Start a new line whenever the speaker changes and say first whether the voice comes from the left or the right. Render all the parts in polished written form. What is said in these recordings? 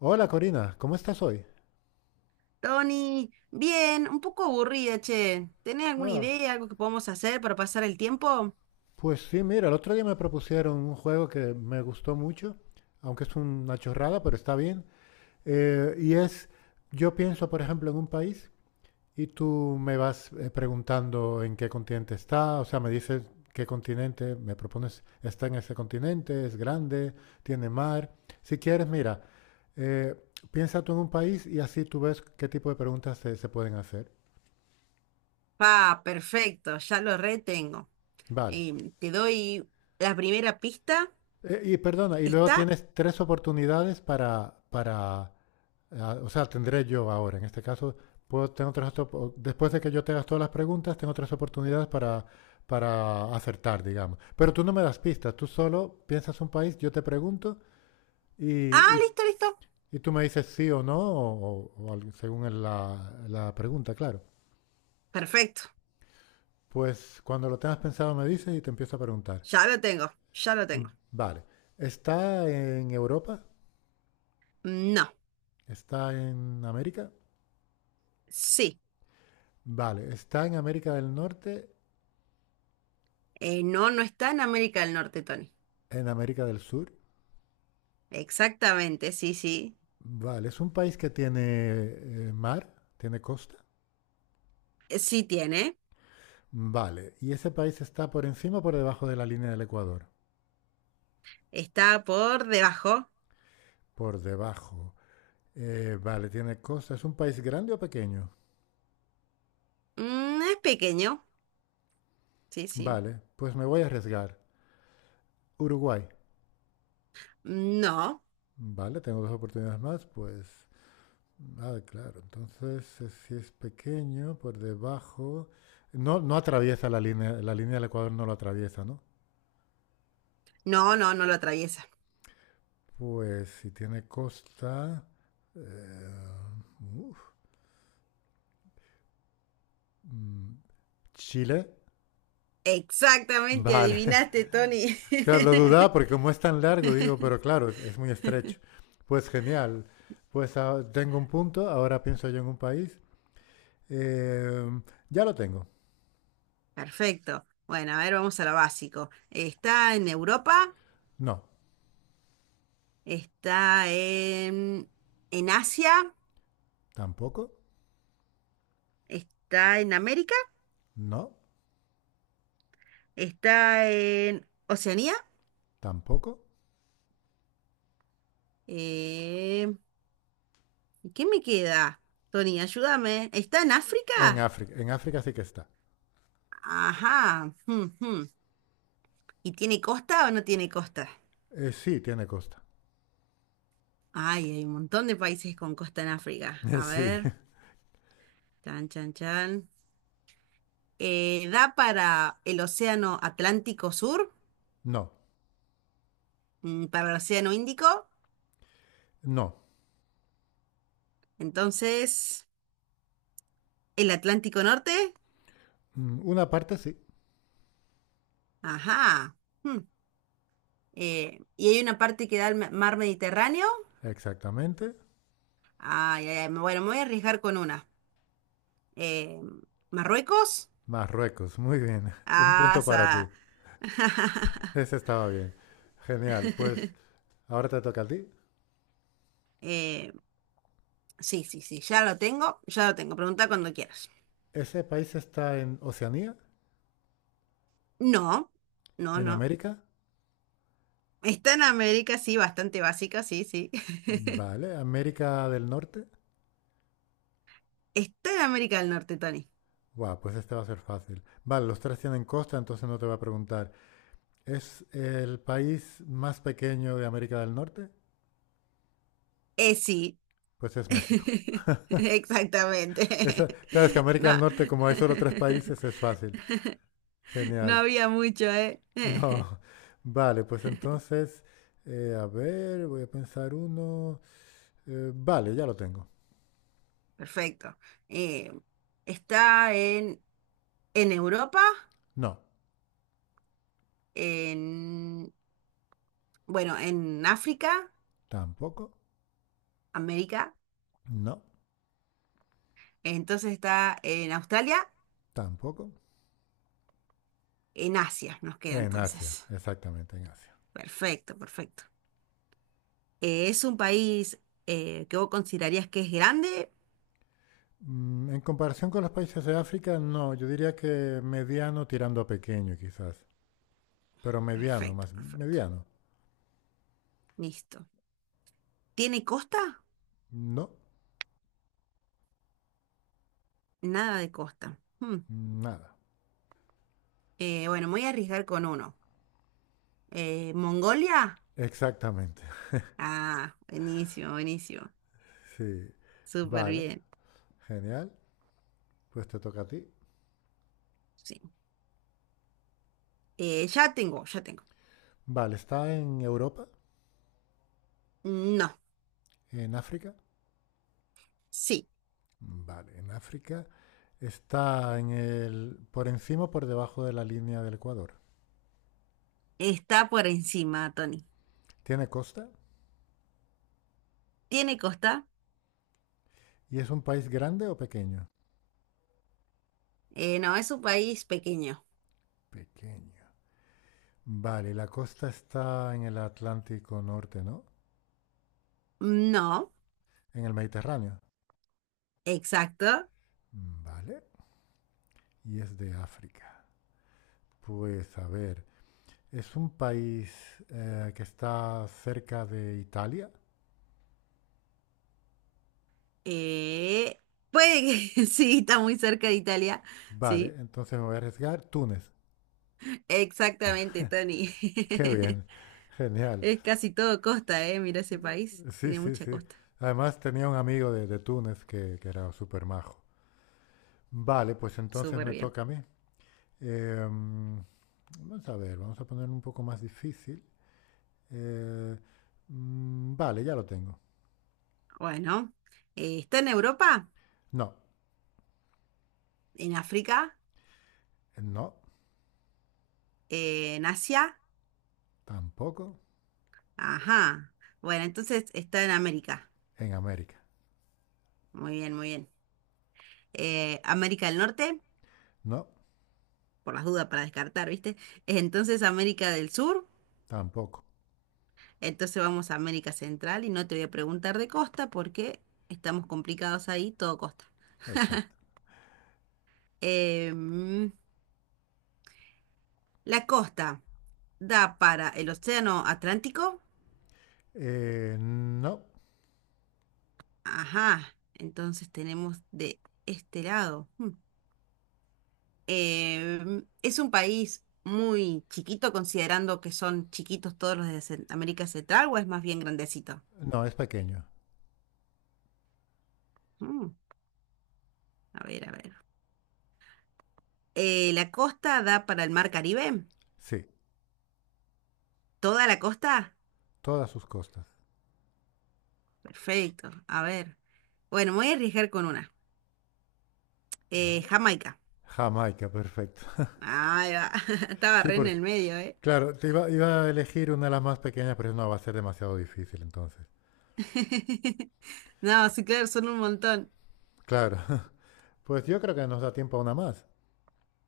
left: Hola Corina, ¿cómo estás hoy?
right: Tony, bien, un poco aburrida, che. ¿Tenés alguna
left: Ah,
right: idea, algo que podamos hacer para pasar el tiempo?
left: pues sí, mira, el otro día me propusieron un juego que me gustó mucho, aunque es una chorrada, pero está bien. Eh, y es, yo pienso, por ejemplo, en un país y tú me vas preguntando en qué continente está, o sea, me dices qué continente, me propones, está en ese continente, es grande, tiene mar. Si quieres, mira, eh, piensa tú en un país y así tú ves qué tipo de preguntas se pueden hacer.
right: Ah, perfecto, ya lo retengo.
left: Vale.
right: Te doy la primera pista.
left: Y perdona, y luego
right: ¿Está?
left: tienes tres oportunidades ah, o sea, tendré yo ahora, en este caso, puedo, tengo tres, después de que yo te haga todas las preguntas, tengo tres oportunidades para acertar, digamos. Pero tú no me das pistas, tú solo piensas un país, yo te pregunto
right: Ah,
left: y, y-
right: listo, listo.
left: y tú me dices sí o no, o algo según la, la pregunta, claro.
right: Perfecto,
left: Pues cuando lo tengas pensado me dices y te empiezo a preguntar.
right: ya lo tengo, ya lo tengo.
left: Vale, ¿está en Europa?
right: No,
left: ¿Está en América?
right: sí.
left: Vale, está en América del Norte,
right: No, no está en América del Norte, Tony.
left: en América del Sur.
right: Exactamente, sí, sí.
left: Vale, es un país que tiene mar, tiene costa.
right: Sí tiene.
left: Vale, ¿y ese país está por encima o por debajo de la línea del Ecuador?
right: Está por debajo.
left: Por debajo. Vale, tiene costa. ¿Es un país grande o pequeño?
right: Mm, es pequeño, sí, sí.
left: Vale, pues me voy a arriesgar. Uruguay.
right: No,
left: Vale, tengo dos oportunidades más, pues... Ah, claro. Entonces, si es pequeño, por debajo... No, no atraviesa la línea del Ecuador no lo atraviesa, ¿no?
right: no, no lo atraviesa.
left: Pues si tiene costa, eh, uf, mm, Chile.
right: Exactamente,
left: Vale.
right: adivinaste, Tony.
left: Claro, lo dudaba porque como es tan largo, digo, pero claro, es muy estrecho. Pues genial. Pues ah, tengo un punto, ahora pienso yo en un país. Eh, ya lo tengo.
right: Perfecto. Bueno, a ver, vamos a lo básico. ¿Está en Europa,
left: No,
right: está en Asia,
left: tampoco.
right: está en América,
left: No,
right: está en Oceanía?
left: tampoco.
right: Eh, ¿Y qué me queda? Tony, ayúdame. ¿Está en
left: En
right: África?
left: África. En África sí que está.
right: Ajá, jum, jum. ¿Y tiene costa o no tiene costa?
left: Sí, tiene costa.
right: Ay, hay un montón de países con costa en África. A
left: Sí.
right: ver, chan, chan, chan. ¿Da para el Océano Atlántico Sur,
left: No,
right: mm, para el Océano Índico,
left: no.
right: entonces el Atlántico Norte?
left: Mm, una parte sí,
right: Ajá, hmm, y hay una parte que da al mar Mediterráneo.
left: exactamente.
right: Ay, ay, ay, bueno, me voy a arriesgar con una. Eh, Marruecos,
left: Marruecos, muy bien. Un punto para ti.
right: asa.
left: Ese estaba bien. Genial. Pues ahora te toca a ti.
right: Eh, sí, sí, sí, ya lo tengo. Pregunta cuando quieras.
left: ¿Ese país está en Oceanía?
right: No, no,
left: ¿En
right: no.
left: América?
right: Está en América, sí, bastante básica, sí, sí.
left: Vale. ¿América del Norte?
right: Está en América del Norte, Tony.
left: Guau, pues este va a ser fácil. Vale, los tres tienen costa, entonces no te voy a preguntar. ¿Es el país más pequeño de América del Norte?
right: Sí.
left: Pues es México.
right: Exactamente.
left: Esa- claro, es que América del
right: No.
left: Norte, como hay solo tres países, es fácil.
right: No
left: Genial.
right: había mucho, ¿eh?
left: No, vale, pues entonces, a ver, voy a pensar uno. Vale, ya lo tengo.
right: Perfecto. Eh, Está en Europa,
left: No,
right: en, bueno, en África,
left: tampoco.
right: América.
left: No,
right: Entonces está en Australia,
left: tampoco.
right: en Asia nos queda
left: En Asia,
right: entonces.
left: exactamente, en Asia.
right: Perfecto, perfecto. ¿Es un país que vos considerarías que es grande?
left: Mm, en comparación con los países de África, no, yo diría que mediano tirando a pequeño quizás, pero mediano,
right: Perfecto,
left: más
right: perfecto.
left: mediano.
right: Listo. ¿Tiene costa?
left: No,
right: Nada de costa. Hmm.
left: nada.
right: Bueno, me voy a arriesgar con uno. ¿Mongolia?
left: Exactamente,
right: Ah, buenísimo, buenísimo.
left: sí.
right: Súper
left: Vale,
right: bien.
left: genial. Pues te toca a ti.
right: Sí. Ya tengo, ya tengo.
left: Vale, ¿está en Europa?
right: No,
left: ¿En África?
right: sí,
left: Vale, en África está en el, ¿por encima o por debajo de la línea del Ecuador?
right: está por encima, Tony.
left: ¿Tiene costa?
right: ¿Tiene costa?
left: ¿Y es un país grande o pequeño?
right: No, es un país pequeño.
left: Pequeño. Vale, la costa está en el Atlántico Norte, ¿no?
right: No,
left: En el Mediterráneo.
right: exacto.
left: Vale, y es de África. Pues a ver, ¿es un país que está cerca de Italia?
right: Eh, Puede que sí, está muy cerca de Italia.
left: Vale,
right: Sí,
left: entonces me voy a arriesgar Túnez.
right: exactamente, Tony.
left: Qué bien, genial.
right: Es casi todo costa, ¿eh? Mira ese país,
left: Sí,
right: tiene
left: sí,
right: mucha
left: sí.
right: costa.
left: Además tenía un amigo de Túnez que era súper majo. Vale, pues entonces
right: Súper
left: me
right: bien.
left: toca a mí. Em, vamos a ver, vamos a poner un poco más difícil. Eh, vale, ya lo tengo.
right: Bueno, ¿está en Europa?
left: No,
right: ¿En África?
left: no,
right: ¿En Asia?
left: tampoco
right: Ajá. Bueno, entonces está en América.
left: en América.
right: Muy bien, muy bien. América del Norte,
left: No,
right: por las dudas para descartar, ¿viste? Entonces América del Sur,
left: tampoco.
right: entonces vamos a América Central y no te voy a preguntar de costa porque estamos complicados ahí, todo costa.
left: Exacto.
right: Em, ¿La costa da para el Océano Atlántico?
left: No,
right: Ajá, entonces tenemos de este lado. Hmm. ¿Es un país muy chiquito, considerando que son chiquitos todos los de América Central, o es más bien grandecito?
left: no, es pequeño.
right: Hmm, a ver, a ver. ¿La costa da para el mar Caribe?
left: Sí,
right: ¿Toda la costa?
left: todas sus costas.
right: Perfecto. A ver. Bueno, me voy a arriesgar con una.
left: Vale.
right: Jamaica.
left: Jamaica, perfecto.
right: Ahí va. Estaba
left: Sí,
right: re en
left: por-
right: el medio, ¿eh?
left: Claro, te iba, iba a elegir una de las más pequeñas, pero no, va a ser demasiado difícil entonces.
right: No, sí, claro, son un montón.
left: Claro, pues yo creo que nos da tiempo a una más.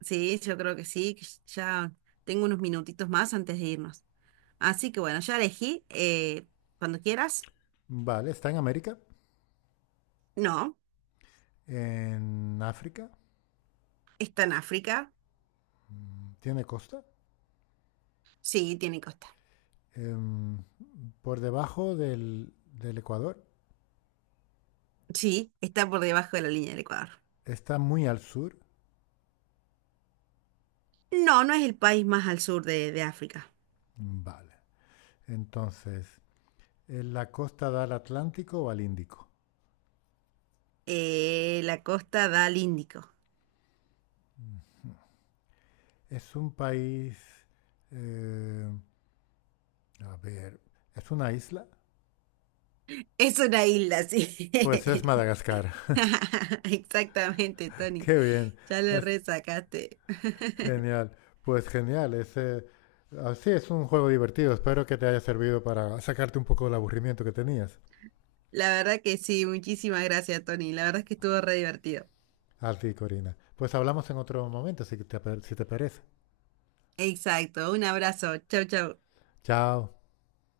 right: Sí, yo creo que sí, que ya tengo unos minutitos más antes de irnos. Así que bueno, ya elegí. Cuando quieras.
left: Vale, está en América,
right: No,
left: en África,
right: está en África.
left: tiene costa,
right: Sí, tiene costa.
left: em, por debajo del, del Ecuador,
right: Sí, está por debajo de la línea del Ecuador.
left: está muy al sur.
right: No, no es el país más al sur de África.
left: Vale, entonces, ¿en la costa da al Atlántico o al Índico?
right: La costa da al Índico.
left: Es un país, eh, a ver, ¿es una isla?
right: Es una isla, sí.
left: Pues es Madagascar,
right: Exactamente, Tony.
left: qué bien.
right: Ya le resacaste.
left: Genial, pues genial. Ese, así es un juego divertido. Espero que te haya servido para sacarte un poco del aburrimiento que tenías.
right: La verdad que sí, muchísimas gracias, Tony. La verdad es que estuvo re divertido.
left: Así, Corina. Pues hablamos en otro momento, si te, si te parece.
right: Exacto, un abrazo. Chau, chau.
left: Chao.